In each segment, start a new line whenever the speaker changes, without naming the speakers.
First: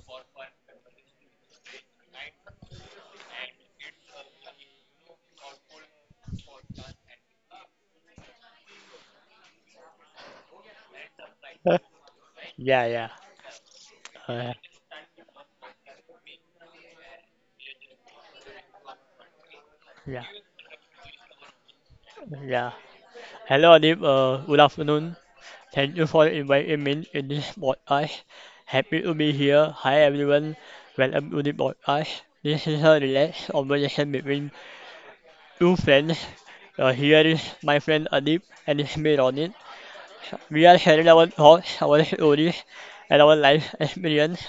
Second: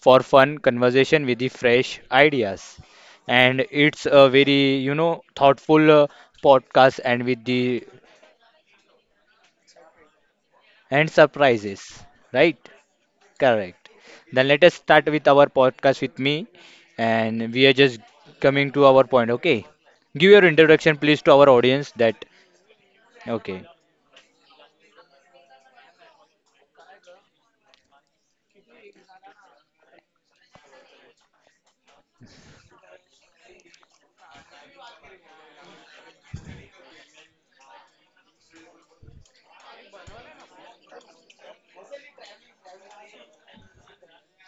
for fun conversation with the fresh ideas. And it's a very, you know, thoughtful podcast and with the and surprises, right?
Yeah, yeah.
Correct. Then
Uh,
let us start with our podcast with me, and we are just coming to our point. Okay,
yeah,
give your introduction, please, to our audience. That
yeah.
okay,
Hello, Adib. Good afternoon. Thank you for inviting me in this podcast. Happy to be here. Hi, everyone. Welcome to the podcast. This is a relaxed conversation between two friends. Here is my friend Adib and his mate on it. We are sharing our thoughts, our stories, and our life experience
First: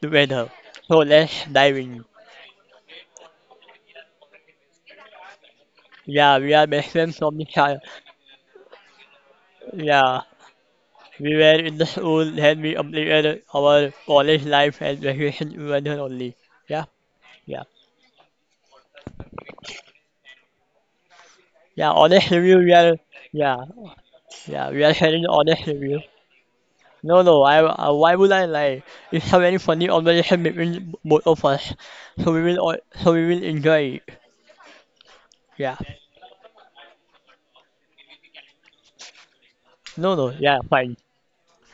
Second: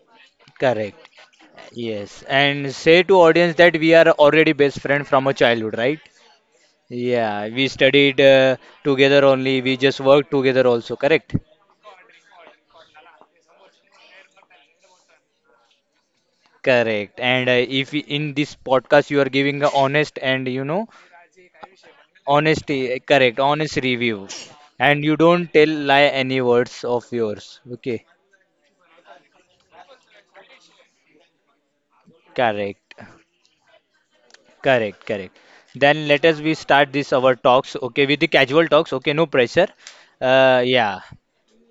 together. So
correct.
let's dive in.
Yes, and say to audience that we are already best friend from a childhood, right?
Yeah, we are best friends from the
Yeah, we
child.
studied together only. We just
Yeah.
worked together also, correct?
We were in the school, then we completed our college life and graduation together only. Yeah,
Correct. And
yeah.
if we- in this podcast you are giving a honest and you know
Yeah, honest review, we
honesty,
are,
correct,
yeah,
honest review,
yeah, we are
and you
sharing the
don't
honest
tell
review.
lie any words of
No, no,
yours. Okay,
why would I lie? It's a very funny conversation between both of us, so we will,
correct,
so we will enjoy it.
correct.
Yeah,
Then let us we start this our talks. Okay, with the casual talks. Okay, no pressure.
no, no, yeah, fine.
Yeah.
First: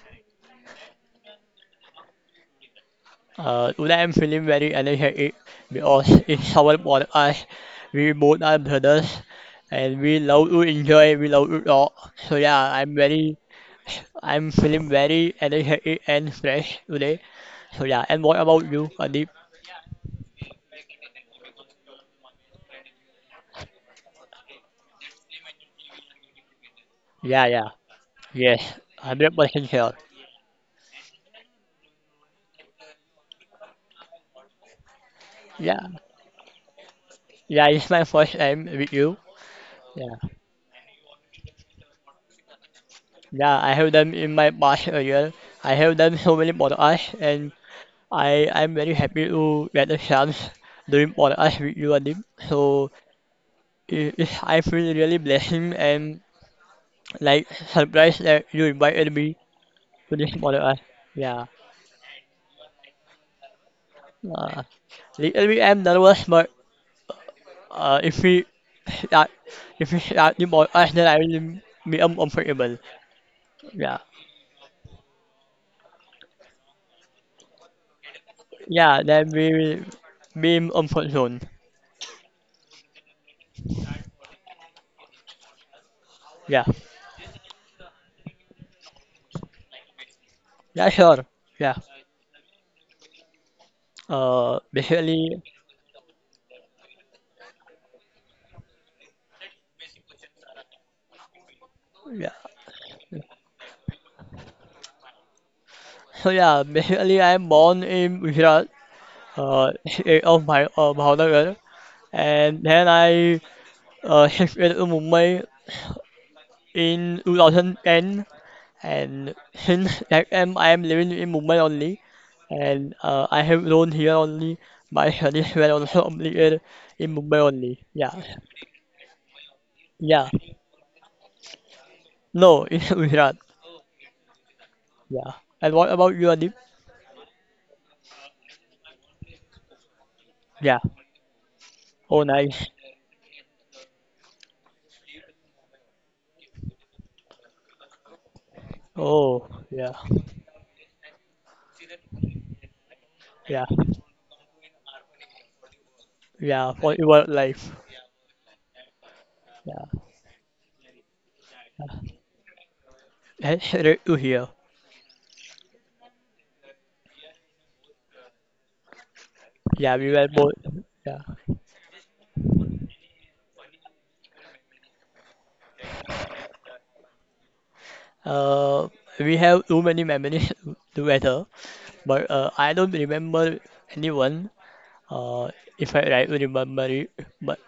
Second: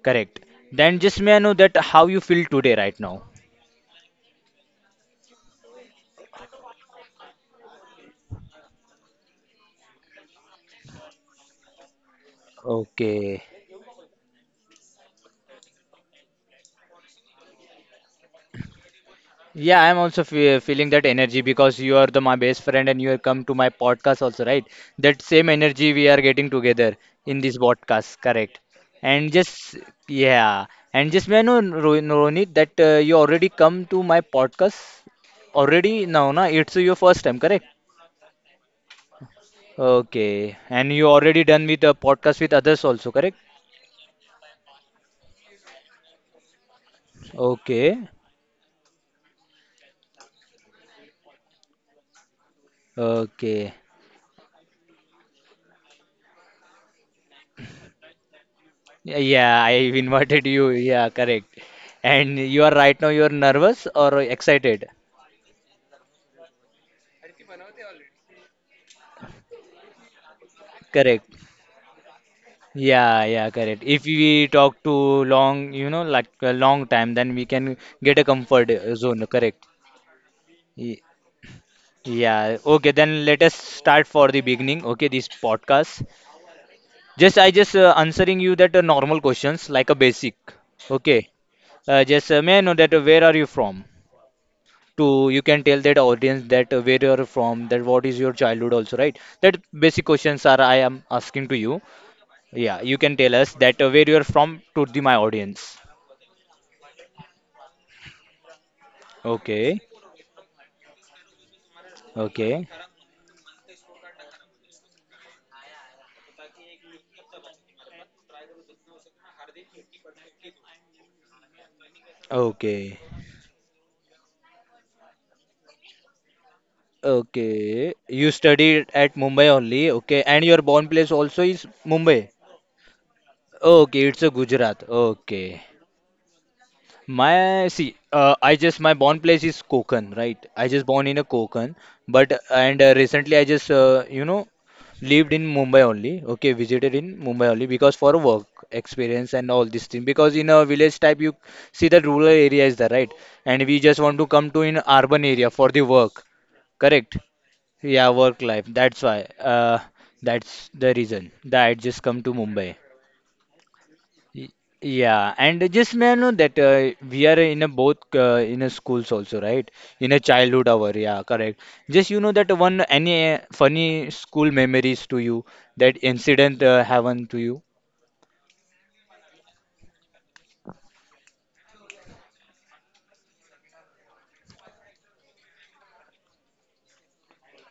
Correct. Then just may I know that how you feel today right now?
Today I'm feeling very energetic because it's our podcast. We both are brothers, and we love to enjoy, we love to talk. So yeah,
Okay.
I'm feeling very energetic and fresh today. So yeah, and what about you, Adib?
Yeah, I'm also fe feeling that energy because you are the my best friend and you have come to my podcast also, right? That same energy we are getting together in
Yeah,
this
yeah,
podcast, correct?
yes,
And
100%
just
sure.
yeah, and just may I know, Ronit, that you already come to my podcast
Yeah,
already now, na? It's your first time, correct?
yeah, it's my first time with you. Yeah,
Okay, and you already done with the podcast with others also, correct?
yeah, I have done in my past career. I have done so many podcasts, and
Okay,
I'm very happy to get a chance doing podcast with you, Adib. So
okay.
I feel really blessed and like surprised that you invited me
Yeah, I've
to this
invited you.
podcast.
Yeah,
Yeah.
correct. And you are right now, you're nervous or
Uh,
excited.
Little bit I'm nervous, but if we, uh, if we yung all then I
Correct.
will be uncomfortable.
Yeah, yeah, correct.
Yeah.
If we talk too long, you know, like a long time, then we can get a comfort
Yeah,
zone.
then we
Correct.
will be in
Ye-
comfort zone.
Yeah. Okay, then let us start for the beginning. Okay, this podcast.
Yeah.
Just I just answering you that normal questions like a basic.
Yeah, sure.
Okay.
Yeah.
Just may I know that where are you from?
Uh,
To you
basically,
can tell that audience that where you're from, that what is your childhood also, right? That basic questions are I am asking to you.
yeah.
Yeah, you can tell us that where you're from to the my audience.
So yeah, basically I'm born in Gujarat,
Okay,
state of my Bhavnagar, and
okay,
then I shifted to Mumbai in 2010. And since that time I am living in Mumbai only, and
okay,
I have grown here only. My studies were also completed in Mumbai only.
okay.
Yeah,
You studied at Mumbai only, okay,
yeah.
and your born place also is Mumbai.
No, in Gujarat.
Okay, it's a Gujarat.
Yeah.
Okay,
And what about you, Adib?
my see, I just my born place is Konkan, right? I
Yeah.
just born in a Konkan,
Oh,
but
nice.
and recently I just you know lived in Mumbai only. Okay, visited in Mumbai only because for work experience
Oh,
and all this
yeah,
thing. Because in a village type, you see that rural area is there, right? And
yeah,
we just want to come to in urban area for the work.
yeah. For
Correct.
your life.
Yeah, work life. That's why.
Yeah,
That's the reason that I just
yeah.
come to Mumbai.
That's great to
Y-
hear.
Yeah, and just may I know that we are in a both in a schools also, right?
Yeah,
In
we
a
were both.
childhood hour, yeah,
Yeah.
correct. Just you know that one any funny school memories to you that incident happen to you?
Uh, we have too many memories together, but I don't remember anyone. Uh, if I right remember it, but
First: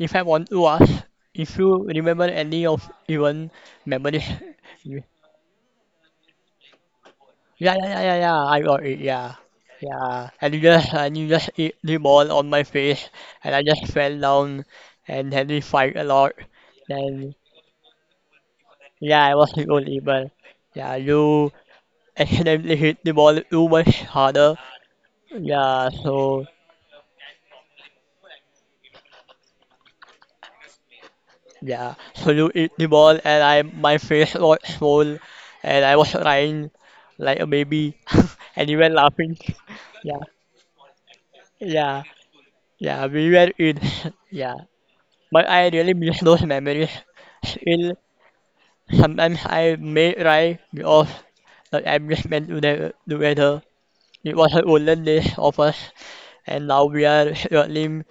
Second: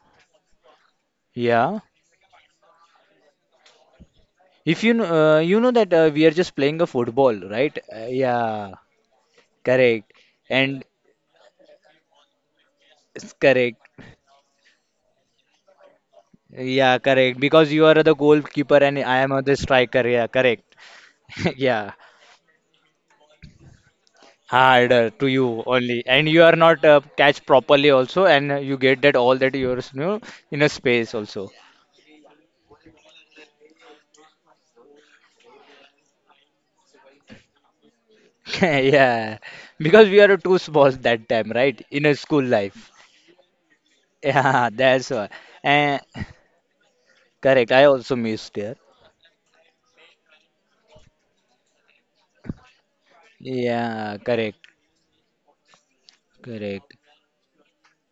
if I want to ask, if
Yeah.
you remember any of even memory,
If you
yeah,
know, you know that we are just playing a football, right?
yeah, yeah, yeah, yeah, I
Yeah,
got it, yeah,
correct.
yeah, and you
And
just and you just hit the ball on my face,
it's
and I
correct.
just fell down, and had to fight a lot.
Yeah,
Then
correct. Because you are the goalkeeper and I
yeah,
am
I was
the
the
striker. Yeah,
goalkeeper.
correct.
Yeah, you
Yeah.
accidentally hit the ball too much harder.
Harder to you
Yeah,
only and you
so
are not catch properly also and you get that all that you're you know, in a space also
Yeah, so you eat the ball and I my face was swole and I was crying like a baby and you were
yeah,
laughing.
because we
Yeah,
are too small that time right
yeah,
in a school life
yeah, we were in yeah.
yeah, that's why
But I really
and
miss those memories.
correct, I
Still
also missed there,
sometimes I may cry because the adjustment to the together.
yeah,
It was
correct,
the golden days of us and now
correct.
we are struggling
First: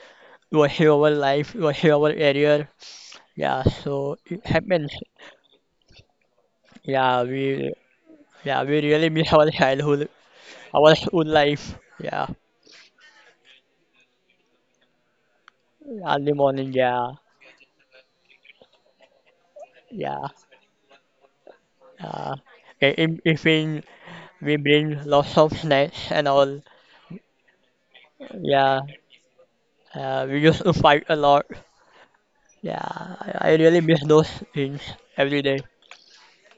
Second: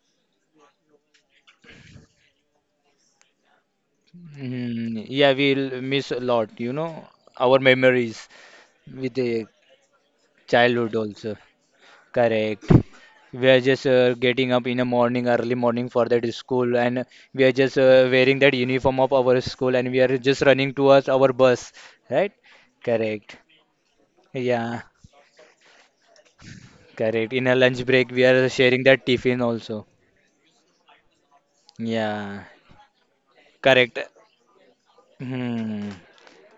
to achieve our life, to achieve our career. Yeah, so it happens.
Mm, yeah, we'll miss a lot, you know,
Yeah,
our
we
memories
yeah, we really
with
miss
the
our childhood, our
childhood
school
also.
life. Yeah,
Correct. We are just getting up in the morning, early morning for that
early morning.
school, and
Yeah,
we are just wearing that uniform of our school, and we are
yeah.
just running towards our bus, right?
Uh, in
Correct.
evening, we
Yeah,
bring lots of snacks and all.
correct. In a lunch break, we are
Yeah,
sharing that tiffin also.
we used to fight a lot.
Yeah,
Yeah, I really
correct.
miss those things every day.
Hmm.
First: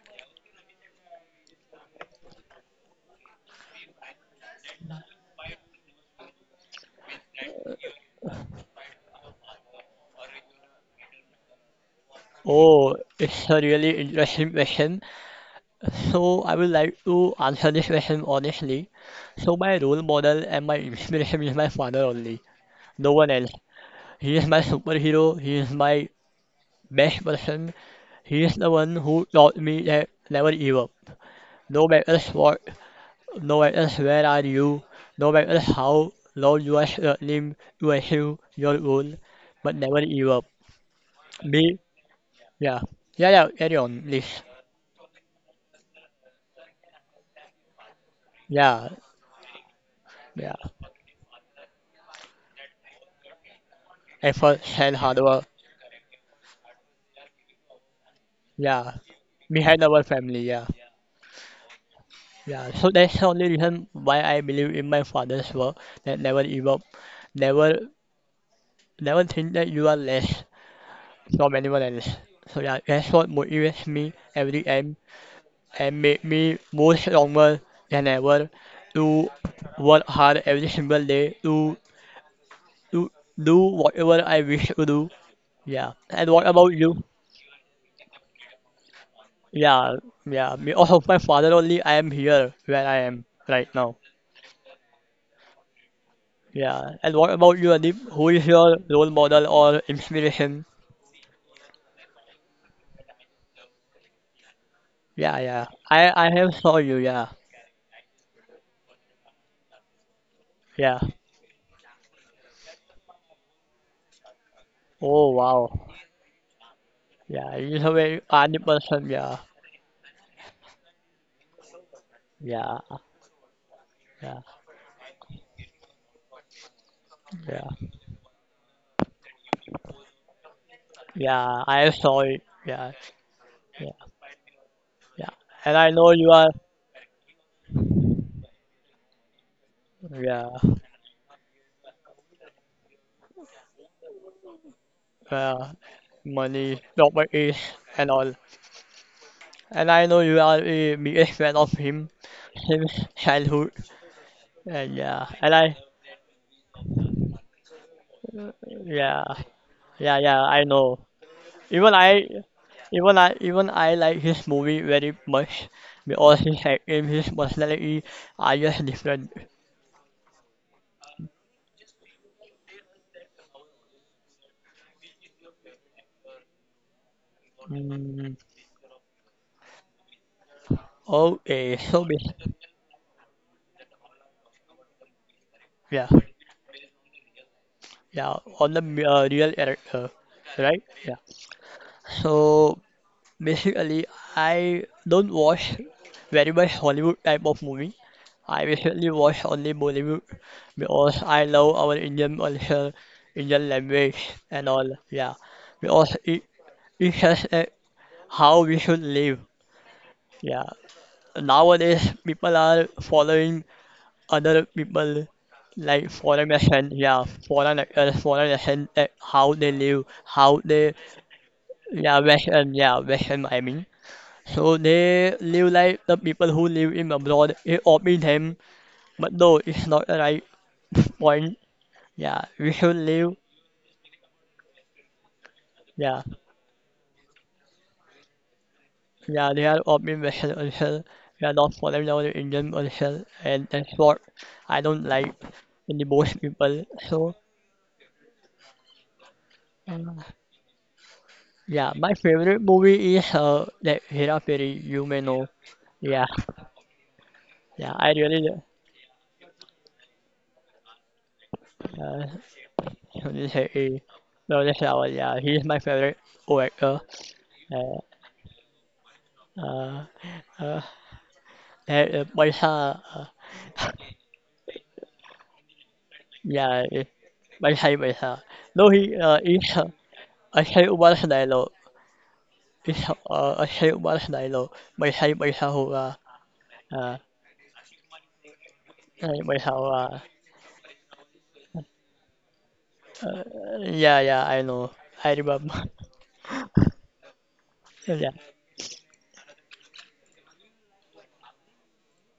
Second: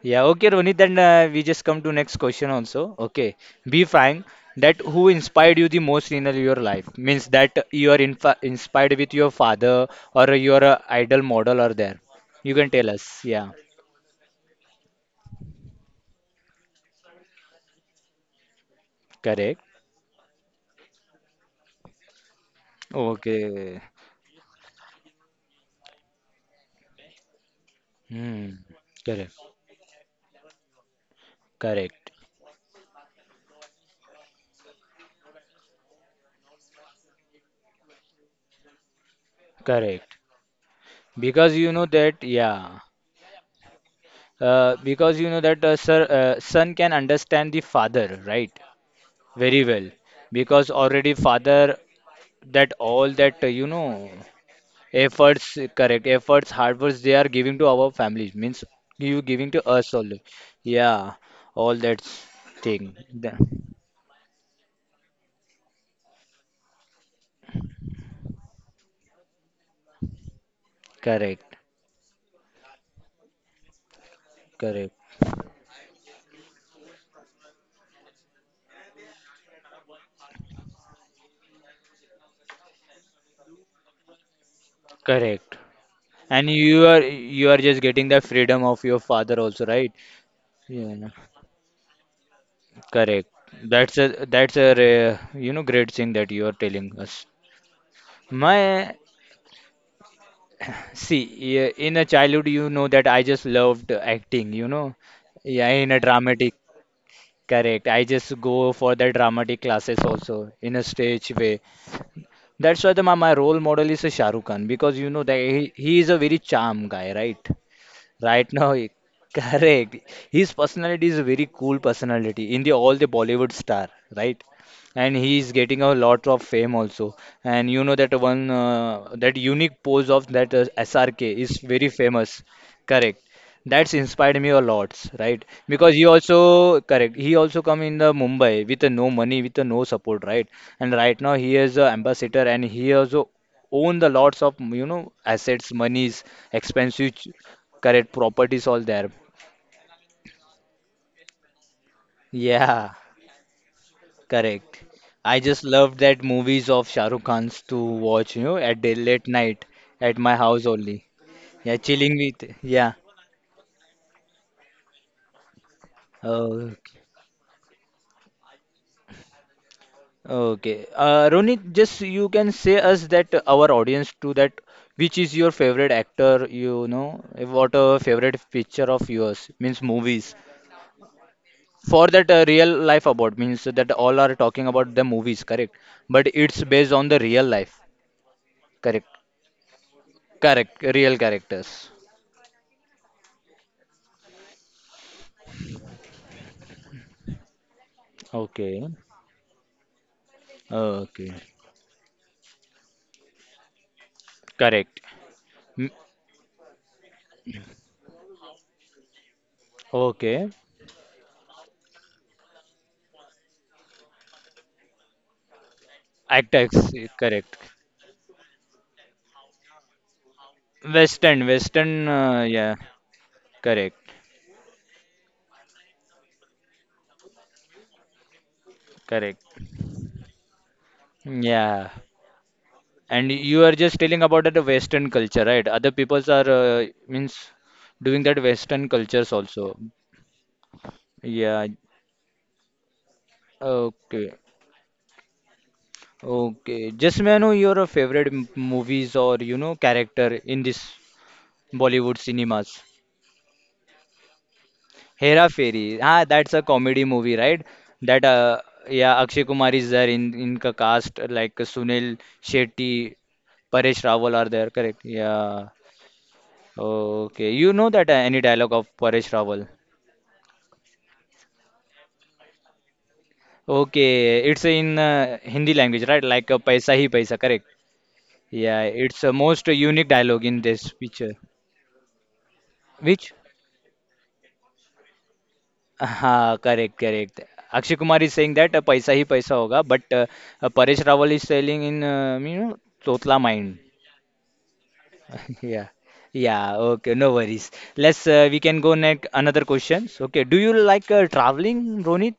Yeah, okay, Ronit. Then we just come to next question also. Okay, be frank. That who inspired you the most in your life means that you are infa inspired with your father or your idol model or there. You can
Oh,
tell us.
it's a
Yeah,
really interesting question. So I would like to answer this question honestly. So
correct.
my role model and my inspiration is my father only. No one else.
Okay.
He is my superhero. He is my best person, he is
Hmm.
the one who
Correct.
taught me that never give up. No matter
Correct.
what, no matter where are you, no matter how long you are struggling to achieve your goal, but never
Correct.
give up.
Because you
Me,
know that.
yeah,
Yeah.
yeah, yeah, carry on, please.
Because you know that sir, son can understand the father, right?
Yeah,
Very well.
yeah,
Because already father that all that you know
effort and hard work.
efforts correct efforts hard works they are giving to our families means
Yeah,
you giving to
behind
us
our
only,
family, yeah.
yeah, all that
Yeah, so
thing.
that's the only reason why I believe in my father's work that never give up, never never think that you are less, so
Correct,
many more than so that that's what motivates me every time
correct,
and make me more stronger than ever to work hard every single day to do whatever I wish to do.
correct,
Yeah. And what
and
about you?
you are just getting the freedom of your father also, right?
Yeah, yeah. Because of
Yeah,
my father only I am here where I am
correct.
right now.
That's a that's a rare, you know, great thing that you are telling
Yeah. And
us.
what about you, Adib? Who is your
My
role model or inspiration?
see, yeah, in a childhood you know that I just loved acting, you know,
Yeah, yeah.
yeah, in a
I have
dramatic
saw you, yeah.
correct. I just go for the dramatic classes also in a
Yeah.
stage way. That's why my role model is a Shah Rukh Khan because you know
Oh
that
wow.
he is a very charm guy, right?
Yeah, you are a very
Right
funny
now,
person, yeah.
correct. His personality is a very cool personality in the
Yeah,
all the Bollywood star,
yeah,
right? And he is getting a lot of fame also.
yeah,
And you know that one that unique pose of that SRK is
yeah. I
very
saw it.
famous,
Yeah,
correct?
yeah,
That's inspired me a lot,
yeah.
right?
And I
Because he
know you
also
are.
correct. He also come in the Mumbai with no money, with no support, right?
Yeah,
And right now he is a ambassador and he also own the lots of, you know,
yeah.
assets monies
Money,
expensive
property, and
correct
all.
properties all there.
And I know you are a biggest fan of him him
Yeah,
childhood.
correct.
And yeah,
I
and
just
I.
love that movies of Shah Rukh Khan's to watch, you know, at the
Yeah,
late night at
yeah,
my
yeah. I
house only.
know.
Yeah,
Even
chilling
I.
with, yeah.
Even I like his movie very much because his
Okay.
acting, his personality are just different.
Okay. Ronit, just you can say us that our audience to that which is your favorite actor, you know, what a
Mm,
favorite picture of yours means movies.
okay,
For that real life about means that all are talking about the movies, correct?
yeah.
But it's based on the real life.
Yeah, on the m-
Correct.
real era-
Correct,
right? Yeah.
real characters.
So basically, I don't watch very much Hollywood type of movie. I
Okay.
basically watch only Bollywood because
Okay.
I love our Indian culture, Indian language, and all.
Correct.
Yeah,
Mm,
because it has how we should live.
okay.
Yeah. Nowadays, people are following other people like foreign
Actors,
accent, yeah,
correct.
foreign accent, how they live, how they
Western, Western,
Yeah, West
uh,
and
yeah,
yeah, Western I mean,
correct,
So they live like the people who live in abroad. It often them, but no,
correct.
it's not the right point.
Yeah.
Yeah, we should
And
live.
you are just telling about the Western culture, right? Other
Yeah,
peoples are means doing that Western cultures
yeah, they
also.
are often Western also. We are
Yeah.
not following our Indian also, and that's what
Okay.
I don't like in the most people.
Okay. Just
So
may I know your favorite movies or you know
uh,
character in this
yeah, my
Bollywood
favorite
cinemas?
movie is that Hera Fairy. You may know.
Hera Fairy.
Yeah,
Ah, that's a comedy movie, right?
yeah, I
That
really
yeah, Akshay Kumar is there in the cast like Sunil
uh,
Shetty,
this is a-
Paresh Rawal are
no,
there,
this is
correct?
our yeah, he is
Yeah.
my favorite. Oh, actor.
Okay, you know
آآ
that any dialogue of Paresh Rawal.
آآ آآ آآ بَيْحَاء
Okay, it's in Hindi language, right? Like paisa
يعني
hi paisa, correct?
بَيْحَي بَيْحَاء اللي
Yeah,
هو
it's a
هي إيه
most unique dialogue in this
الشيء ملح
picture.
نيله إيه
Which?
آه الشيء ملح نيله بَيْحَي بَيْحَهُ آآ
हाँ correct
آآ
correct Akshay Kumar is saying that पैसा ही पैसा होगा but
بَيْحَهُ
Paresh Rawal is selling in you know तोतला mind
yeah, yeah, I know. I remember.
Yeah. Yeah, okay, no worries. Let's
Yeah.
we can go next another questions. Okay, do you like traveling, Ronit?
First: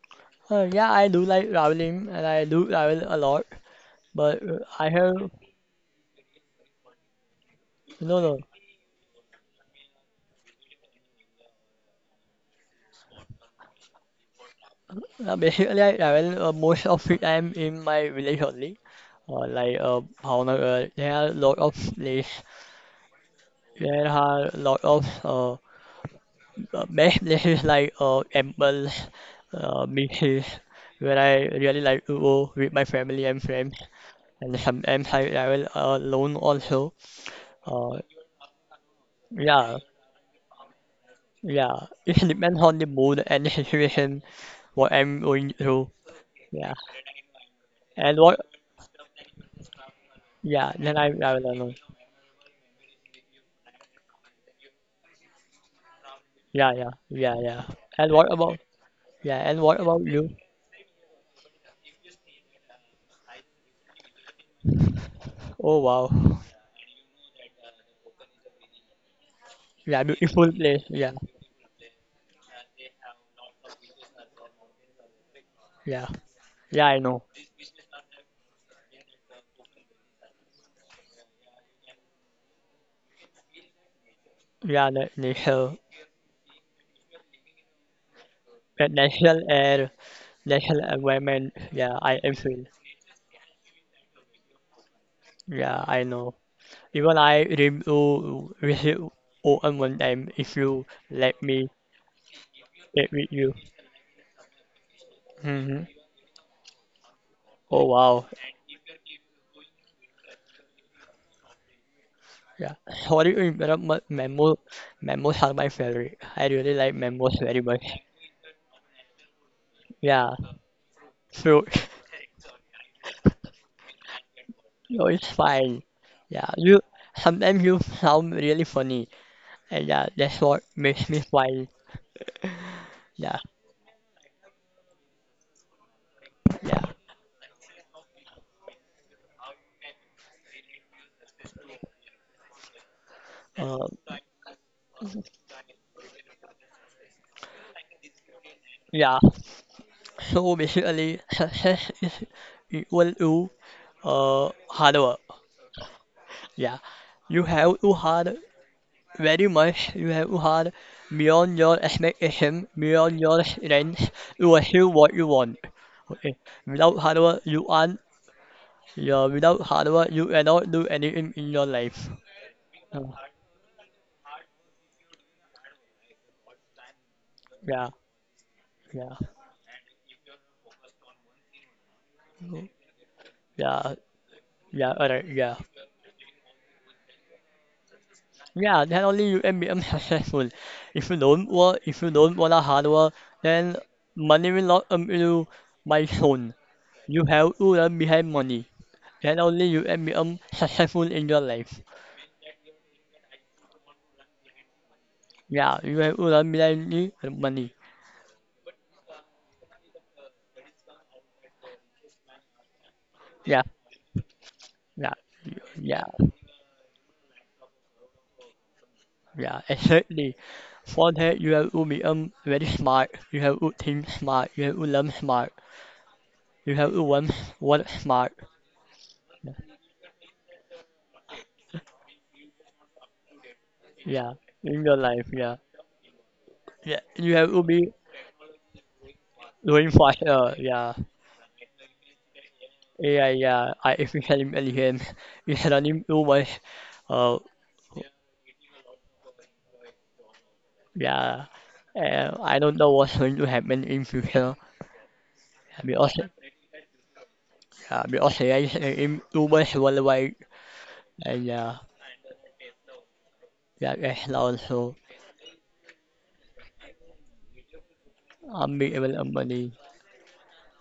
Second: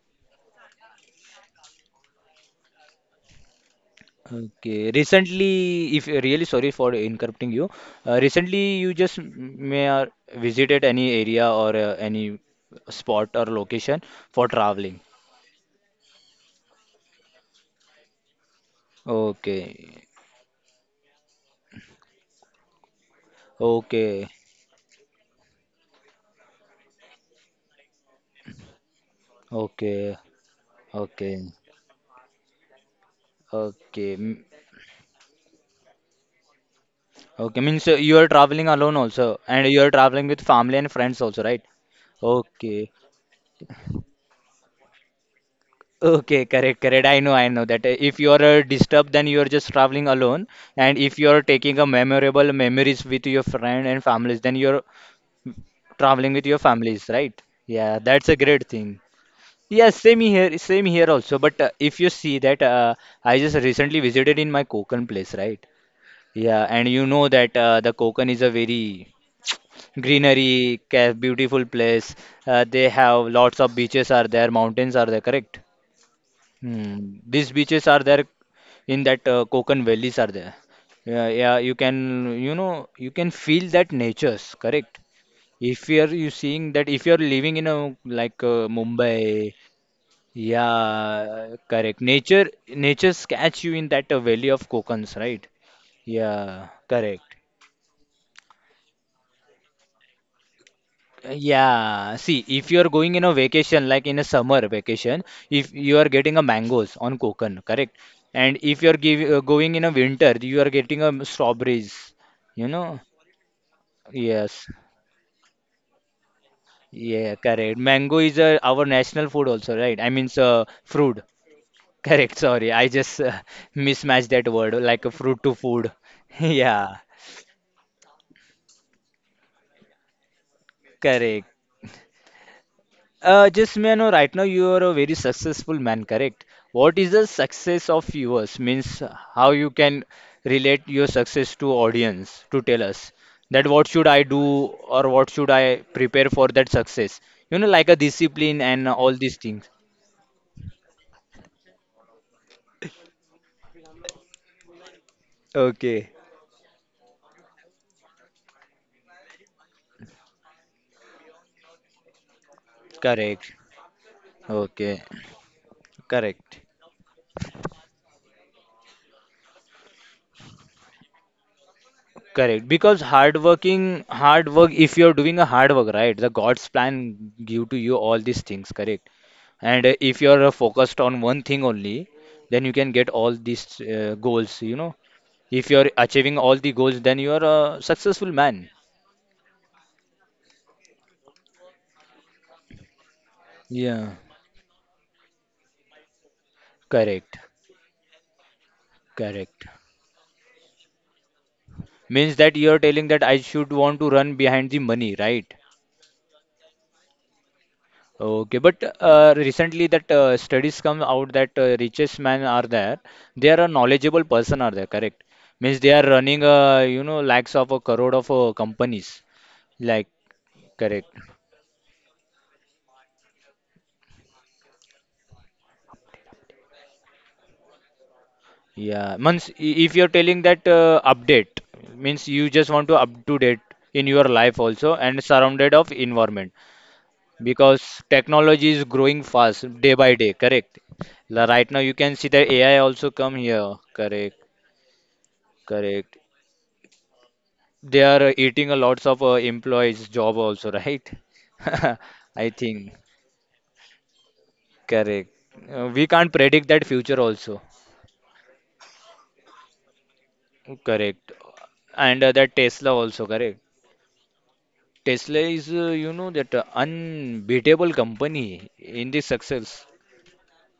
Yeah, I do like traveling and I do travel a lot. But I
Okay,
have
recently, if really sorry for interrupting you.
no no.
Recently, you just m- may visited any area or any spot or location for traveling.
Basically, I travel most of the time in my village only. Like
Okay,
how there are a lot of place There
okay,
are a lot of best places like temple,
okay.
beaches, where
Okay.
I really like to go with my family and friends.
Okay.
And sometimes I travel alone also.
Okay. Means
Uh,
you are traveling alone also, and
yeah,
you are traveling with family and friends also, right?
yeah. It depends on the
Okay.
mood and the situation, what I'm going through.
Okay,
Yeah.
correct, correct. I know that
And
if you
what,
are disturbed, then you are just traveling alone.
yeah, then
And
I
if you are
travel alone.
taking a memorable memories with your friend and families, then you're traveling with your
Yeah, yeah,
families,
yeah,
right?
yeah.
Yeah,
And
that's
what
a
about,
great thing.
yeah, and what
Yes,
about
same
you?
here, same here also. But if you see that, I just recently visited in my Konkan place, right?
Oh, wow.
Yeah, and you know that the Konkan is a very
Yeah, beautiful
greenery,
place. Yeah,
cave, beautiful place. They have lots of beaches are there, mountains are there, correct?
yeah. Yeah, I
Hmm.
know.
These beaches are there in that Konkan valleys are there. Yeah, yeah, you can, you know, you can feel that nature's
Yeah,
correct.
the natural,
If you seeing that if you're living in a like
the natural
Mumbai,
air, natural environment.
yeah,
Yeah,
correct.
I am
Nature,
feel.
nature catch you in that valley of Kokans, right?
Yeah, I know.
Yeah,
Even
correct.
I dream to visit Oman one time if you let me
Yeah, see, if you are
get
going in
with
a
you.
vacation, like in a summer vacation, if
Hmm.
you are getting a mangoes on Konkan,
Oh
correct?
wow.
And if you are going in a winter, you are getting a strawberries, you
Yeah.
know?
How do you remember? Memos,
Yes,
memos are my favorite. I really like
yeah,
memos very
correct.
much.
Mango is our national food also, right? I mean,
Yeah.
fruit.
So,
Correct, sorry, I just mismatched that word, like
so
a
it's
fruit to
fine.
food.
Yeah. You
Yeah,
sometimes you sound really funny, and yeah, that's what makes me
correct,
smile. Yeah.
Just may I know right now you are a very successful man, correct?
Yeah.
What is the success of yours? Means how you can relate your success to audience to tell us that
Um,
what should I do or what should I prepare for that success? You know, like a discipline and all
yeah.
these things.
So basically, success is equal to hard work.
Okay,
Yeah, you have to hard very much. You have to hard beyond your expectation, beyond your
correct.
strength to achieve
Okay,
what you want. Okay,
correct.
without hard work, you aren't. Yeah, without hard work, you cannot do anything in your life.
Correct,
Uh,
because hard working, hard work, if you're doing a hard work, right, the God's plan give to
yeah,
you all these things, correct?
yeah,
And if you're focused on one thing only, then you can get all these
yeah,
goals, you
yeah.
know.
Alright, yeah.
If you're achieving all the goals, then you are a successful man.
Yeah, then only you can become successful. If you don't work, if you don't want a hard work, then
Yeah,
money will not come to you by soon. You
correct,
have to learn behind money. Then
correct.
only you can become successful in your life.
Means that you're telling that I should want to run behind the money, right?
Yeah, you have to learn behind the money.
Okay, but recently that studies come out that richest men are there. They
Yeah,
are a knowledgeable person are there,
yeah,
correct? Means they
yeah,
are running you know lakhs of a crore of companies.
yeah,
Like
exactly.
correct.
For that, you have to become very smart. You have to think smart. You have to learn smart. You have to work, work smart.
Yeah. Means if you're telling that update means you just want to up to date in your
Yeah,
life
in
also
your
and
life, yeah.
surrounded of environment
Yeah, you have to be
because technology is growing fast
doing
day by day,
fire,
correct?
yeah,
Right now you can see the AI also
yeah,
come here,
yeah. I if we
correct?
can imagine him, we had a new
Correct.
woman. Uh,
They are eating a lots of employees' job also, right?
yeah.
I
I don't know
think
what's going to happen in future
correct.
Yeah,
We can't predict that future also.
because there is in Dubai worldwide
Correct.
and yeah,
And that Tesla also, correct.
yeah, and also
Tesla is, you know, that unbeatable company in
unbeatable
this
company.
success.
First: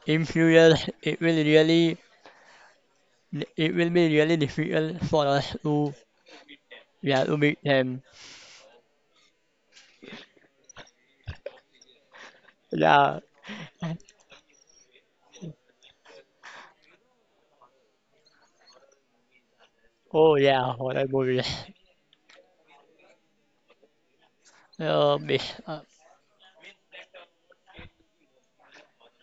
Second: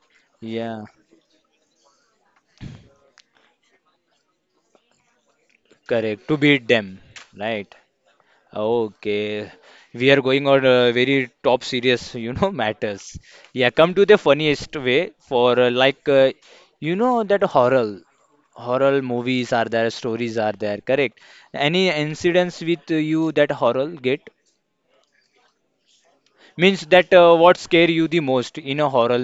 In few
Yeah,
years, it will really it will be really difficult for us to
correct. To beat them,
yeah to beat
right?
them.
Okay, we are going on a very top serious, you know, matters.
Yeah.
Yeah, come to the funniest way for you know, that horror movies are there,
Oh
stories are
yeah,
there,
horror
correct?
movie.
Any incidents with you that horror get?
Uh, this, uh,
Means that what scare you the most in a horror,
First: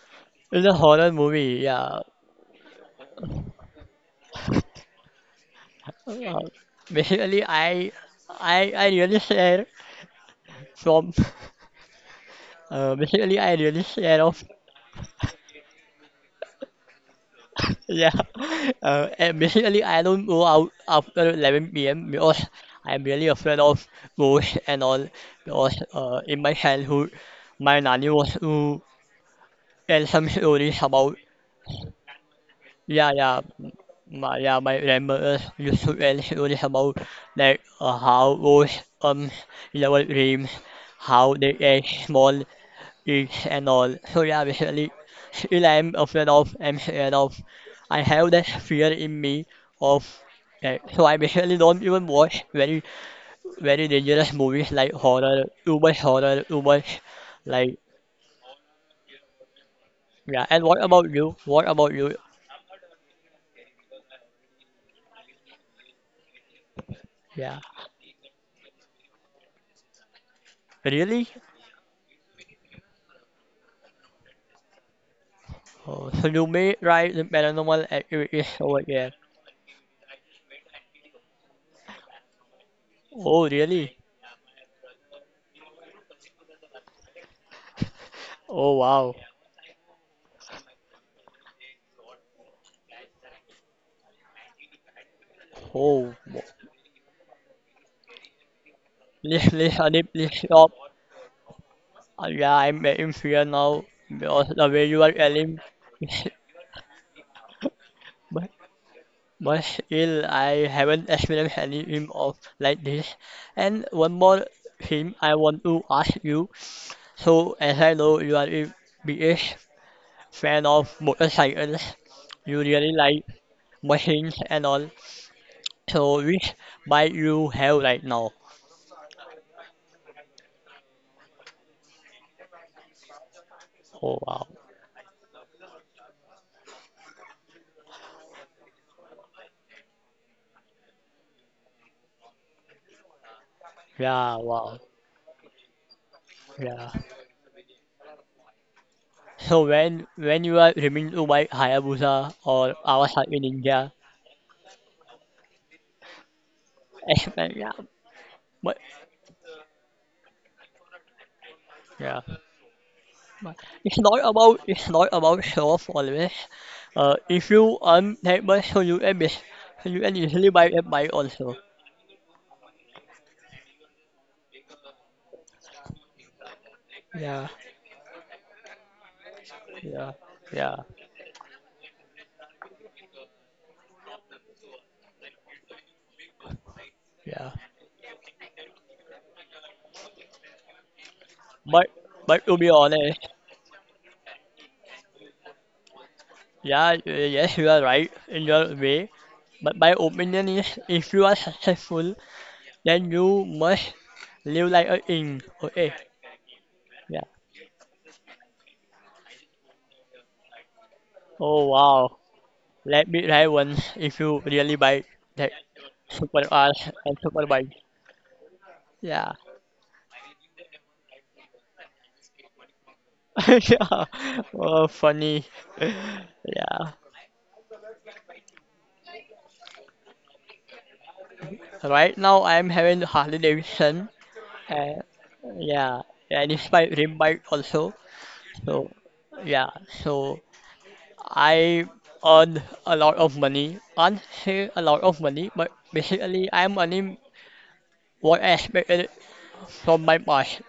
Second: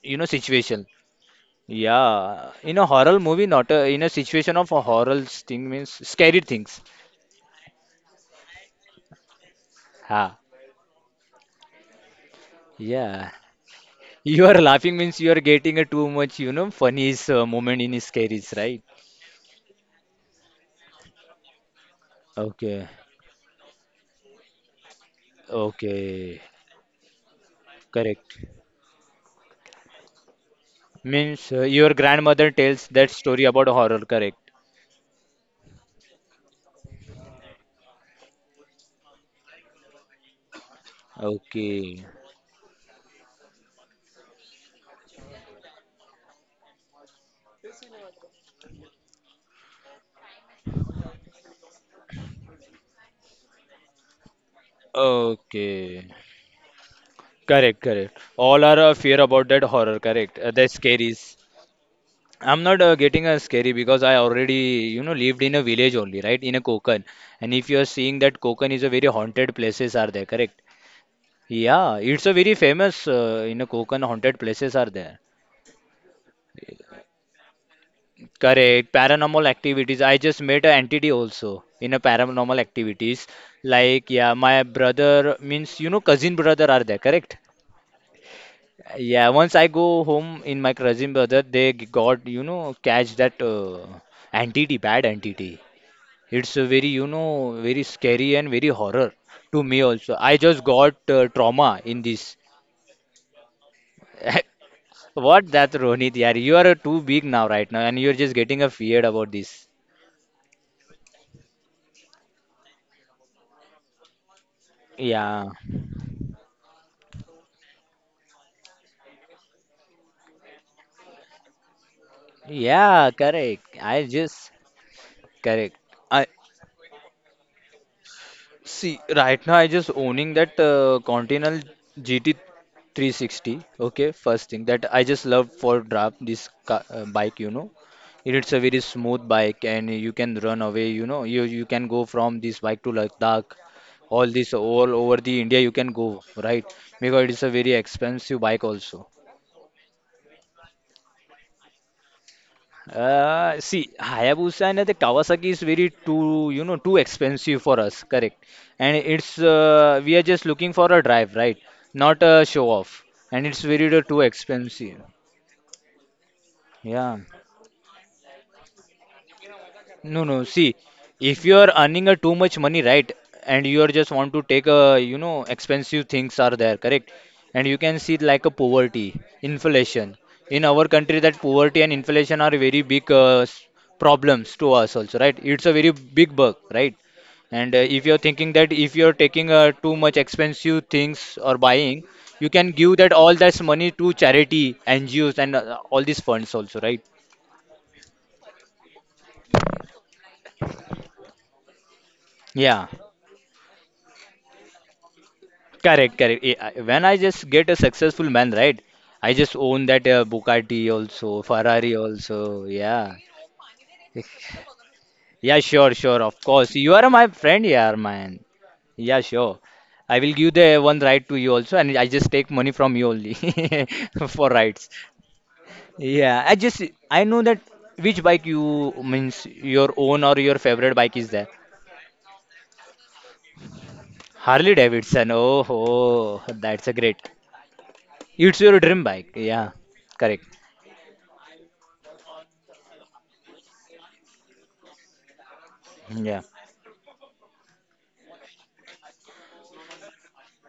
you know,
it's a
situation?
horror movie. Yeah.
Yeah, in a horror movie, not in a situation of a horror thing means
Uh,
scary things.
Basically, I really share
Ha,
from
yeah.
basically I really share of
You are laughing means you are getting a too much, you know, funny moment in his
yeah.
careers, right?
And basically, I don't go out after 11 p.m. because
Okay,
I'm really afraid of ghosts and all. Because in
okay,
my childhood, my nanny was
correct.
to tell some stories about
Means your grandmother tells
yeah
that
yeah.
story about horror,
My,
correct?
yeah, my grandmother used to tell stories about like how ghosts in our dreams, how they get
Okay,
small gigs and all. So yeah, basically, still I'm afraid of, I'm scared of. I have that fear in me of that. So I basically don't even watch very, very dangerous movies like
okay,
horror, too much like
correct, correct. All are fear about that horror, correct?
yeah. And
That
what about you?
scaries.
What about you?
I'm not getting a scary because I already, you know, lived in a village only, right? In a Konkan, and
Yeah,
if you are seeing that Konkan is a very haunted places are there, correct?
really?
Yeah, it's a very famous in a Konkan haunted places are there.
Oh, so you may try the paranormal activities over
Correct.
there.
Paranormal activities. I just met an entity also in a paranormal activities.
Oh, really?
Like yeah, my brother means you know cousin brother are there. Correct.
Oh wow.
Yeah. Once I go home in my cousin brother, they got you know catch that entity, bad entity.
Oh,
It's a very you know very scary and very horror
please,
to
please,
me
Anip,
also.
please
I just
stop.
got trauma in this.
Yeah, I'm getting fear now because the way you are
What
telling,
that Rohit, yeah, you are too big now right now, and you're just
but
getting a feared about
but
this.
still I haven't experienced any dream of like this. And one more thing I
Yeah,
want to ask you. So as I know you are a biggest fan of motorcycles, you really
yeah,
like
correct. I
machines
just
and all.
correct.
So
I
which bike you have right now?
see right now. I just owning that Continental GT 360. Okay,
Oh wow.
first thing that I just love for draft this bike. You know, it's a very smooth bike, and you can run away. You know, you can go from this bike to Ladakh all
Yeah,
this
wow.
all over the India you can go, right?
Yeah.
Because it is a very expensive bike also.
So when you are dreaming to buy Hayabusa or Kawasaki
See,
Ninja.
Hayabusa and the Kawasaki is very too, you know, too expensive for us, correct?
But yeah,
And
but
it's we are just looking for a drive, right?
yeah,
Not a show off. And
but
it's very
it's
the
not
too
about it's
expensive.
not about health always.
Yeah.
If you earn that much, so you can
No, no.
easily buy
See,
a bike
if
also.
you are earning a too much money, right, and you are just want to take a, you know, expensive things are there, correct?
Yeah,
And you can see like a poverty,
yeah,
inflation. In
yeah,
our country, that poverty and inflation are very big problems to us also, right? It's a very big bug, right?
yeah.
And if you're thinking that if you're taking too much expensive things or
But
buying,
but
you
to be
can give that
honest,
all that money to charity, NGOs, and all these funds also,
yeah,
right?
yes, you are right in your way. But my opinion is, if you are successful,
Yeah.
then you must live like a king. Okay,
Correct, correct. Eh, when I
yeah.
just get a successful man, right? I just own that Bugatti also,
Oh
Ferrari
wow,
also.
let
Yeah.
me try one if you really buy that.
Yeah, sure, sure.
Super
Of
R
course. You are
and
my
super
friend
bike.
here, man. Yeah,
Yeah.
sure. I will give the one ride to you also, and I just take money from you only
Yeah.
for
Oh,
rides.
funny.
Yeah,
Yeah.
I know that which bike you means your own or your favorite bike is there.
Right now I'm having Harley Davidson.
Harley
Uh,
Davidson. Oh,
yeah.
ho,
And it's my
that's a
dream
great.
bike also.
It's your
So
dream bike.
yeah.
Yeah,
So
correct.
I earn a lot of money. Can't say a lot of money, but
Yeah.
basically I'm earning what I expected from my past.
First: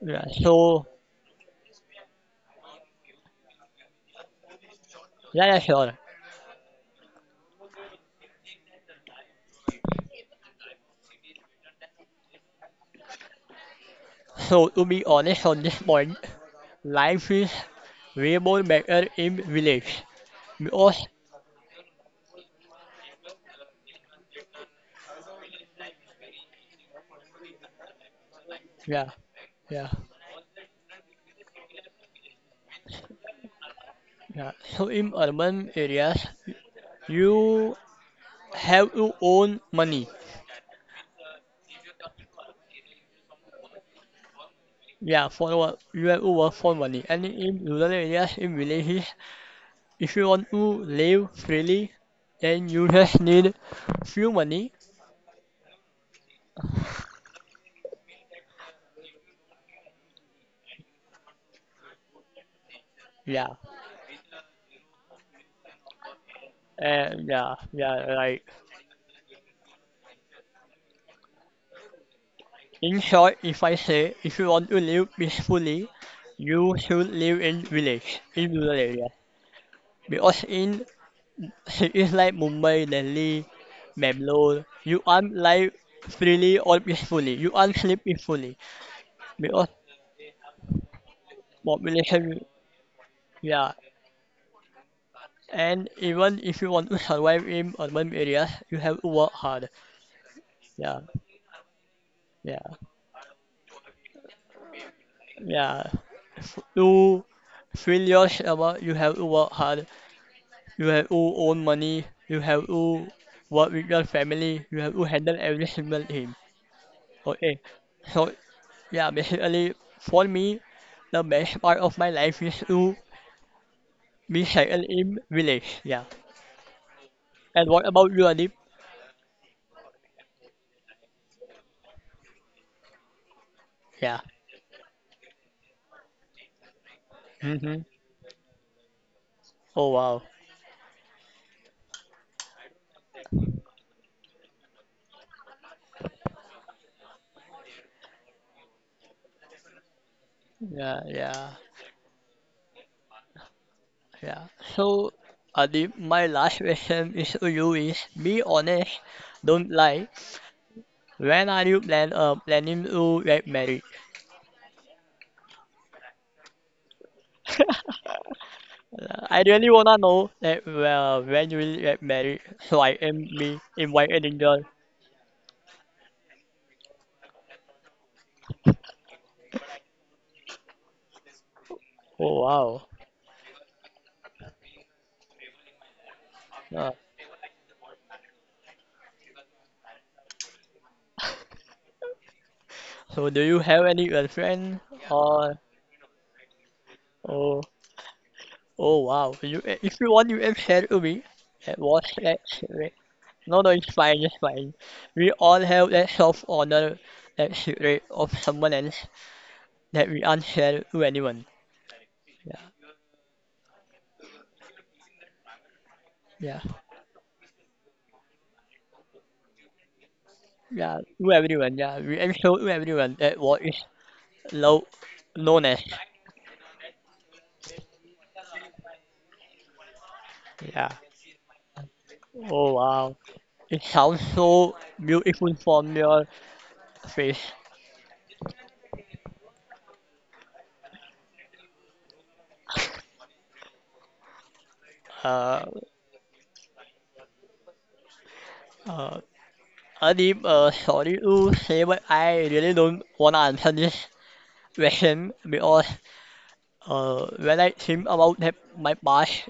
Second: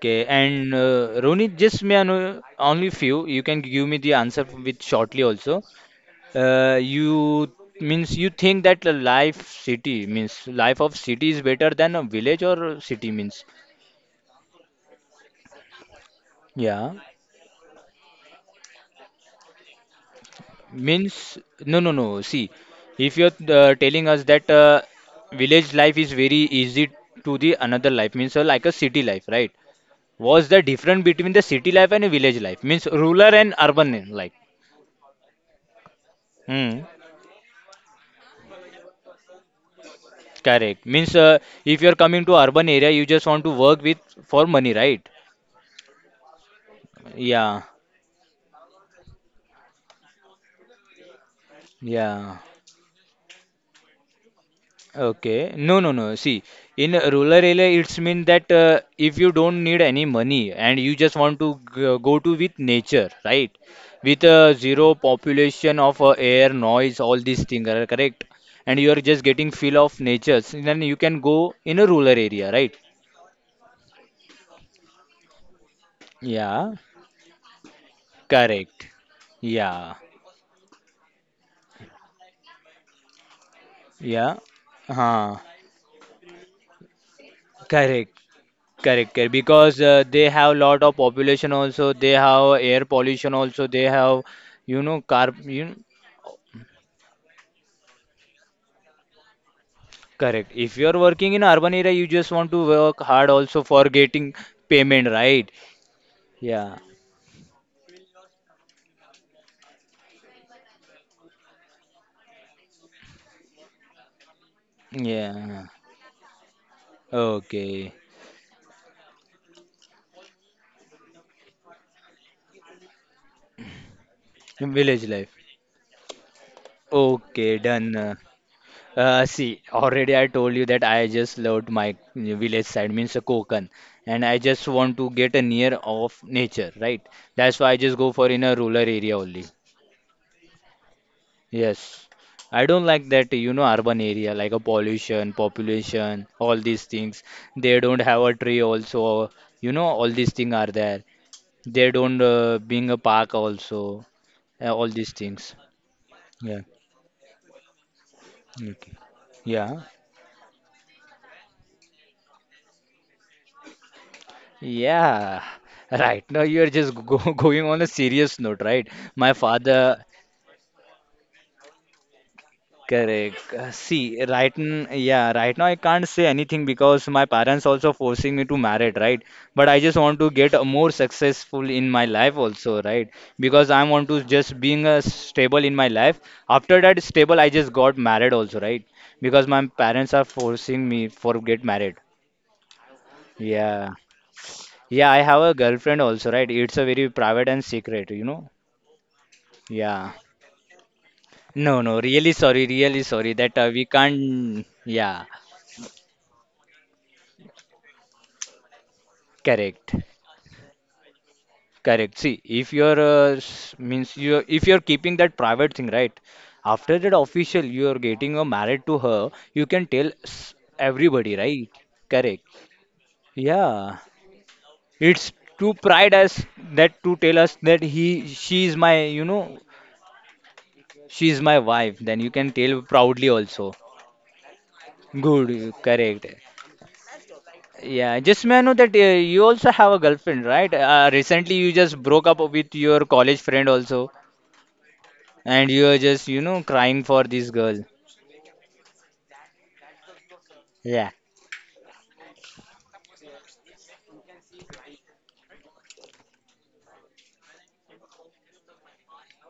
Yeah.
and
So
Ronit, just may I know only few. You can give me the answer with shortly
yeah, yeah,
also.
sure.
You means you think that the life city means life of city is better than a village or city means
So to be honest on this point,
yeah
life is way more better in village because
means no no no. See, if you're telling us that village life is very easy to the another life means like a city
yeah,
life, right?
yeah,
What's the difference between the city life and a village life means rural and urban life?
yeah. So in urban areas,
Hmm.
you have to own money.
Correct. Means if you're coming to urban area, you just want to work with for money, right?
Yeah, for work, you have to work for money. And in
Yeah,
rural areas, in villages, if you want to live freely,
yeah.
then you just need few money.
Okay. No, no, no. See, in a rural area, it's mean that if you don't need any money and you just want to go to with nature,
Yeah,
right? With zero population of air, noise, all
and
these
yeah,
things are
yeah,
correct.
right.
And you are just getting feel of nature. So then you can go in a rural area, right?
In short, if I say, if you want to live peacefully, you
Yeah.
should live in village, in rural
Correct.
areas.
Yeah.
Because in cities like Mumbai, Delhi,
Yeah.
Bangalore, you can't
Huh.
live freely or peacefully. You can't sleep
Correct,
peacefully
correct, correct.
because
Because they have lot of population also, they
population,
have air pollution also,
yeah.
they have, you know, car. You know,
And even if you want to survive in urban areas, you have to work hard.
correct. If you are
Yeah,
working in urban area, you just want
yeah,
to work hard also for getting payment, right?
yeah.
Yeah,
To feel yourself, you have to work hard. You have to own money. You have to work with your family. You have to handle every
yeah.
single thing. Okay.
Okay.
So yeah, basically for me, the best part of my life is to be settled
Village
in
life.
village. Yeah.
Okay,
And what about
done.
you, Adib?
See, already I told you that I just loved my village side, means a Konkan,
Yeah.
and I just want to get a near of nature, right? That's why I
Hmm.
just go for in a rural area only.
Oh wow.
Yes, I don't like that, you know, urban area like a pollution, population, all these things. They don't have a tree also, you know, all these things are
Yeah,
there.
yeah,
They don't being a park also,
yeah.
all
So,
these things.
Adib, my last
Yeah.
question is to you is be honest,
Okay.
don't
Yeah.
lie. When are you planning to get married?
Yeah, right. Now you're just go going on a serious note, right?
Yeah,
My
I really wanna
father,
know that well when you will get married, like am
correct.
be
See,
invited in
right,
girl.
yeah, right now I can't say anything because my parents also forcing me to marry, right? But I just want to get a more successful in my life
Oh
also,
wow.
right? Because I want to just being a stable in my life. After
Uh,
that stable, I just got married also, right? Because my parents are forcing me for get married.
so do you have
Yeah.
any girlfriend
Yeah, I have a
or
girlfriend also, right? It's a very private
oh,
and secret, you know.
oh wow. You, if you
Yeah.
want you can share to me. That
No,
was
no,
that secret.
really sorry that
No, no,
we
it's fine, it's
can't.
fine.
Yeah,
We all have that self honor, that secret of someone else
correct,
that we are not share to anyone.
correct. See,
Yeah,
if you're means you if you're keeping that private thing, right?
yeah,
After that official, you're getting married to her, you can tell
yeah, to
everybody, right?
everyone, yeah, we can
Correct.
show to everyone that what is
Yeah,
love
it's
known
too
as.
pride us that to tell us that he she is my you know
Yeah.
she is my wife. Then you can
Oh
tell
wow.
proudly also.
It sounds so beautiful
Good,
from
correct.
your face.
Yeah, just may I know that you also have a girlfriend, right? Recently you just broke up with your college friend also,
Uh,
and you are just, you know, crying for this girl.
uh, Adib,
Yeah.
sorry to say, but I really don't want to answer this question because when I think about that, my past,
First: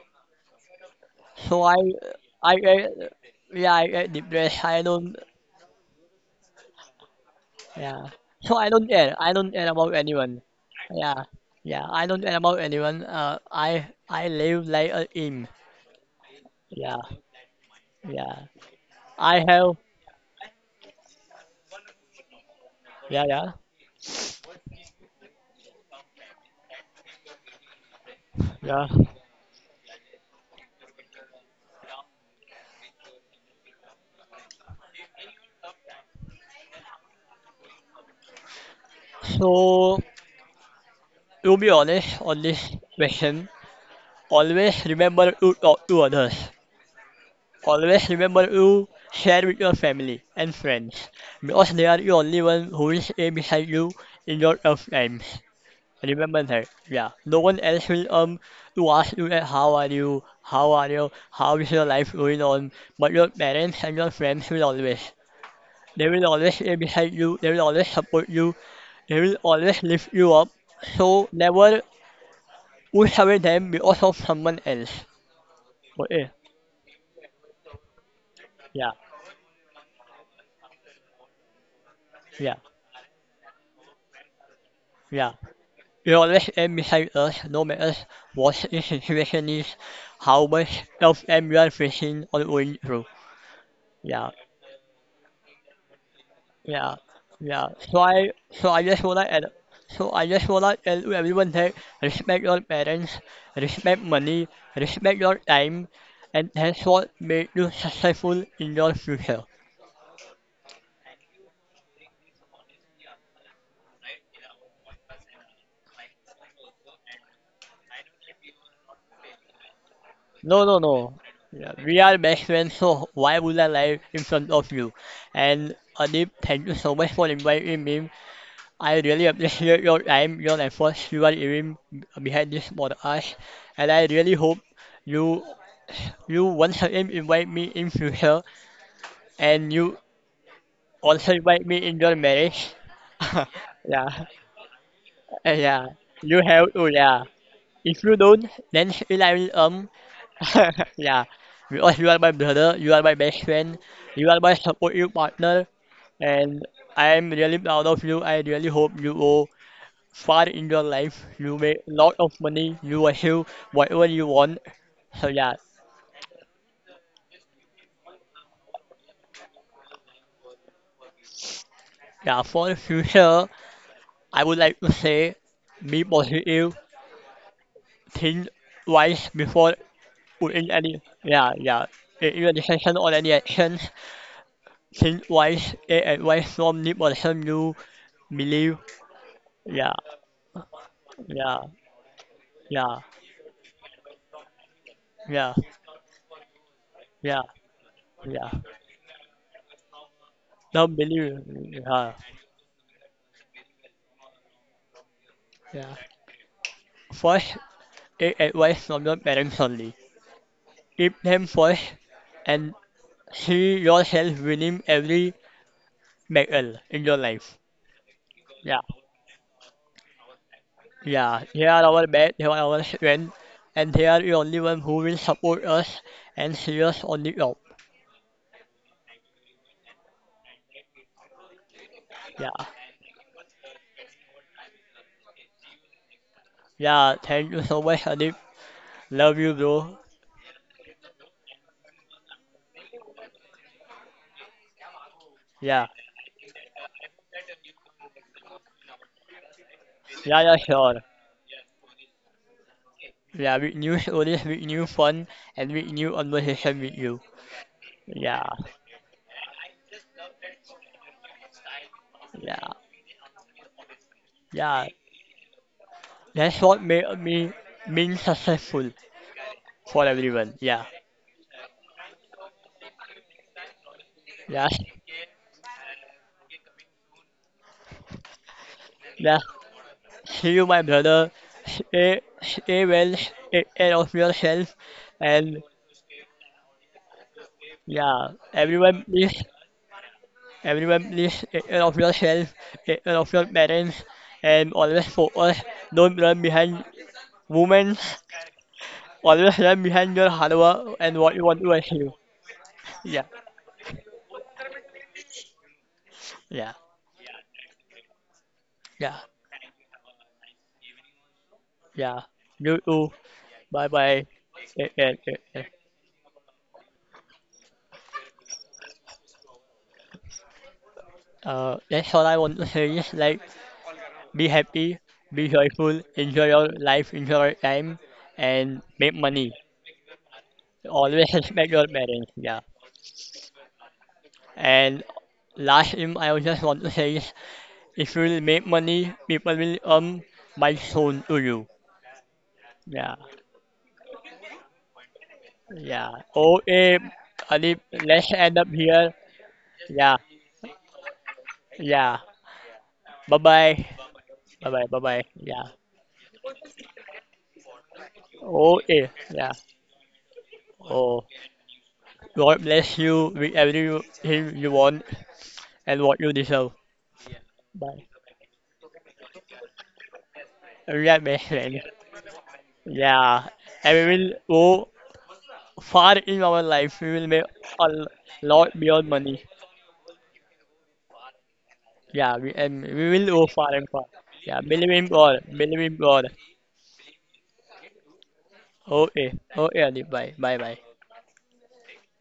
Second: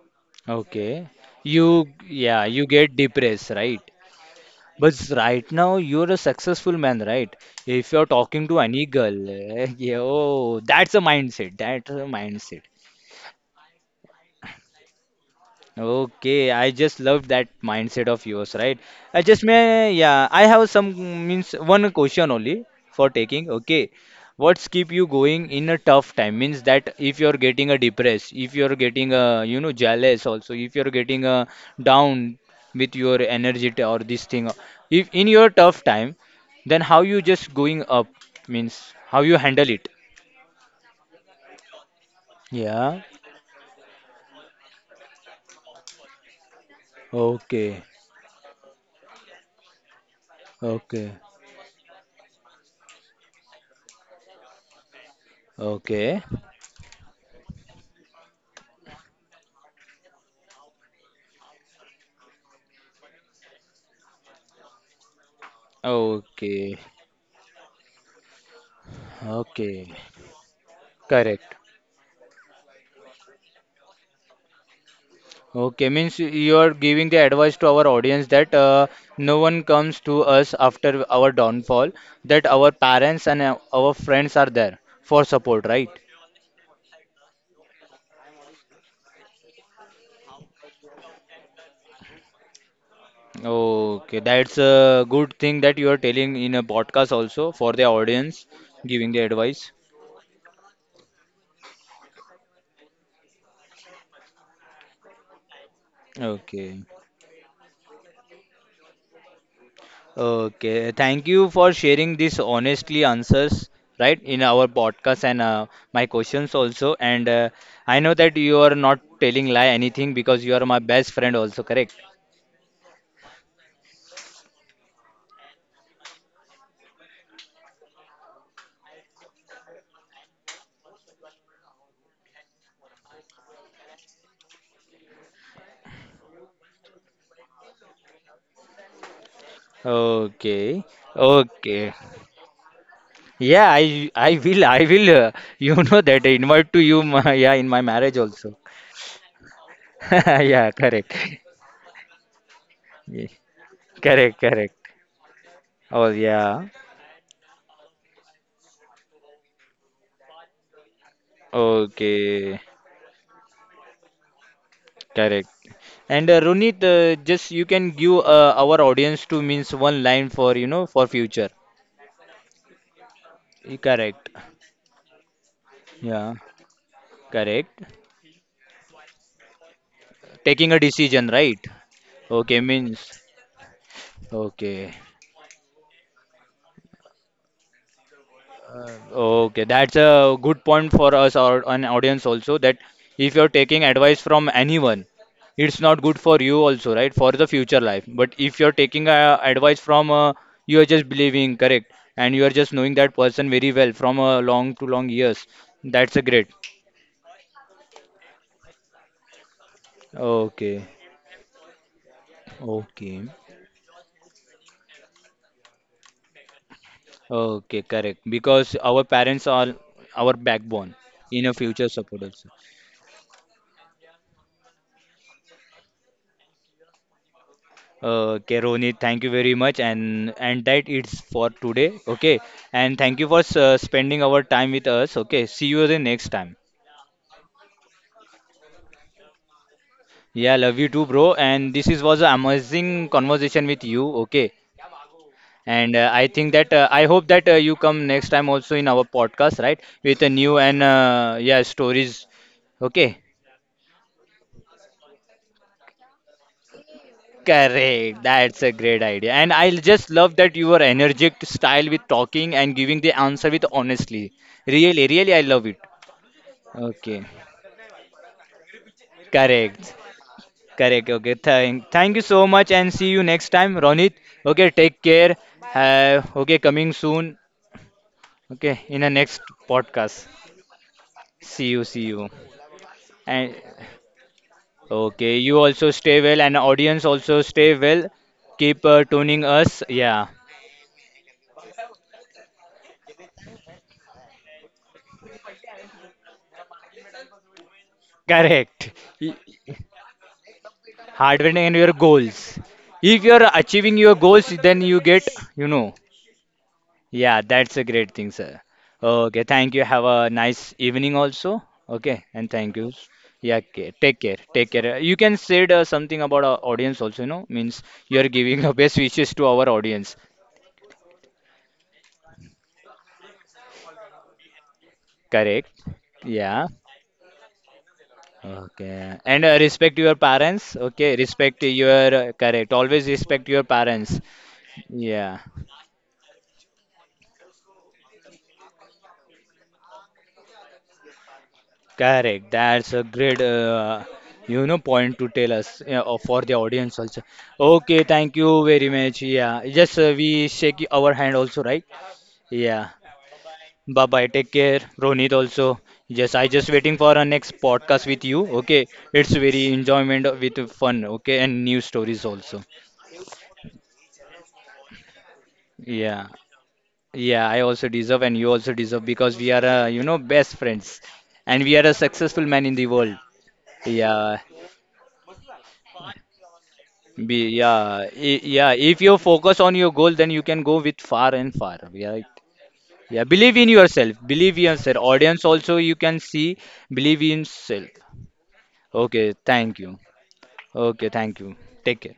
Okay.
so
You, yeah,
I
you
get,
get depressed,
yeah,
right?
I get depressed. I
But
don't,
right now you're a successful man, right? If
yeah.
you're talking
So
to
I
any
don't care.
girl,
I don't care
eh,
about
yeah,
anyone.
oh, that's a
Yeah,
mindset.
yeah.
That's
I
a
don't care about
mindset.
anyone. I live like a king.
Okay, I
Yeah,
just love that mindset of
yeah.
yours, right?
I have,
Yeah, I have some means one question only for
yeah,
taking.
yeah.
Okay, what's keep you going in a tough time? Means that if you're getting a depressed, if you're
Yeah.
getting a you know jealous, also if you're getting a down with your energy or this thing, if in your tough time, then how you just going up means how you handle it?
So, to be honest on this
Yeah.
question, always remember to talk to others.
Okay.
Always remember to share with your family and friends
Okay.
because they are the only one who will stay beside you in your tough times.
Okay.
Remember that. Yeah. No one else will to ask you that how are you, how are you, how is your life going on, but your parents and your friends will always. They will always stay
Okay.
beside you. They will always support you. They will always
Okay,
lift you up. So
correct.
never. We every them, we also someone else.
Okay,
For
means you are giving the advice to our audience that
yeah,
no one comes to us after our downfall, that
yeah,
our parents and our friends are there for
yeah.
support, right?
You always aim beside us, no matter what the situation is, how much else everyone facing or going through.
Okay,
Yeah,
that's a good thing that you are telling in a
yeah,
podcast also
yeah.
for the
So I
audience,
so I just
giving
wanna
the
add,
advice.
so I just wanna tell to everyone that respect your parents, respect money, respect your time, and that's
Okay.
what makes you successful in your future.
Okay, thank you for sharing these honestly answers, right, in our podcast and my questions also. And I know that you are not telling lie anything because you
No,
are
no,
my best
no.
friend also,
Yeah,
correct?
we are best friends, so why would I lie in front of you? And Adib, thank you so much for inviting me. I really appreciate your time, your efforts you are giving behind this podcast, and I really hope you you once again invite me in future, and you
Okay,
also invite me
okay.
in your marriage.
Yeah,
Yeah,
I will you
yeah.
know that I
You have
invite to
to,
you
yeah.
my, yeah in my
If you
marriage
don't,
also.
then still I will um.
Yeah, correct.
Yeah, because you are my brother, you are my
Yeah,
best friend, you are
correct,
my
correct.
supportive partner,
Oh
and
yeah.
I am really proud of you. I really hope you go far in your life. You make a lot of
Okay.
money, you achieve whatever you want. So
Correct.
yeah,
And Runit, just you can give our audience to means one line for you know for future.
yeah, for the future,
Correct.
I would like to say be
Yeah,
positive,
correct.
think twice before
Taking
putting
a
any,
decision,
yeah,
right?
yeah, in your
Okay,
decision
means
or any action.
okay.
Think twice, take advice from the person you believe.
Okay,
Yeah,
that's a good point for us or
yeah.
an audience also that
Yeah,
if you're taking advice from anyone,
yeah,
it's not good for you also, right? For
yeah,
the future life. But
yeah.
if you're taking advice from, you are
Don't
just
believe.
believing, correct?
Yeah,
And you are just knowing that person very well from a long to long years.
yeah.
That's a great.
First, it advice from your parents only.
Okay,
Keep them first and
okay,
see yourself winning every battle in your life.
okay, correct. Because
Yeah,
our parents are our backbone
yeah.
in a
They are
future
our
support
best, they
also.
are our strength, and they are the only one who will support us and see us on the top.
Okay, Ronit, thank you very much, and that it's for today. Okay,
Yeah,
and thank you for spending our time with us. Okay, see you the next time.
yeah. Thank you so much, Adip. Love you, bro.
Yeah, love you too, bro. And this is was an amazing conversation with you. Okay,
Yeah,
and I think that I hope that you come next time also in our podcast, right? With a
yeah, yeah,
new and
sure.
yeah stories. Okay,
Yeah, with new stories, with new fun, and with new conversation with you.
correct.
Yeah.
That's a great idea, and I just love that your energetic style with talking
Yeah,
and giving the answer with honestly.
yeah.
Really, really, I love it.
That's what made
Okay,
me mean successful
correct,
for everyone. Yeah,
correct. Okay, thank you so much, and see you next time, Ronit.
yeah,
Okay, take care. Have okay, coming soon. Okay, in the
yeah.
next podcast.
See you, my brother.
See you, see
Stay,
you.
stay well.
And
Take care of yourself.
okay, you
And
also stay well, and audience also stay well.
yeah,
Keep tuning us. Yeah,
everyone, please take care of yourself. Take care of your parents. And always focus. Don't run behind women.
correct. Y-
Always run behind your hard work and what
Hard
you
work
want to
and your
achieve.
goals.
Yeah,
If you are achieving your goals, then you get, you know.
yeah,
Yeah, that's a great thing, sir.
yeah,
Okay, thank you. Have a nice evening also.
yeah.
Okay, and thank
You
you.
too.
Yeah,
Bye
okay. Take
bye.
care. Take
Take
care.
care.
You can
Take
say
care.
the something about our audience also, you know, means you are giving your best wishes to our audience.
That's all I want to say is like be happy, be
Correct?
joyful, enjoy
Yeah.
your life, enjoy your time, and make
Okay. And
money.
respect your parents. Okay,
Always
respect
respect your
your,
parents, yeah.
correct. Always respect your parents.
And
Yeah.
last thing I would just want to say is if you will make money, people will earn my soon to you.
Correct. That's a
Yeah,
great, you know, point to tell us yeah, or
yeah.
for the
Okay,
audience also.
Adib,
Okay,
let's
thank
end
you
up
very
here.
much. Yeah, just
Yeah,
we shake our hand also, right?
yeah.
Yeah.
Bye bye.
Bye bye. Take
Bye
care,
bye, bye bye.
Ronit
Yeah.
also. Yes, I just waiting for our next podcast with you. Okay,
Okay,
it's
yeah.
very enjoyment with fun.
Oh,
Okay, and new stories
God
also.
bless you with everything you want and what
Yeah,
you deserve
yeah. I also
by
deserve, and you also deserve because we are, you know, best friends,
real best
and we
friend.
are a successful man in the world.
Yeah, and we will
Yeah,
go far in our life. We will make a l- lot
Yeah. If
beyond
you
money.
focus on your goal, then you can go with far and far. Yeah,
Yeah, we and we
yeah.
will go
Believe in
far and far.
yourself. Believe
Yeah,
in
believe
yourself.
in God.
Audience
Believe
also
in
you can
God.
see. Believe in self.
Okay,
Okay,
okay,
thank you.
Adib, bye, bye, bye.
Okay, thank you. Take care.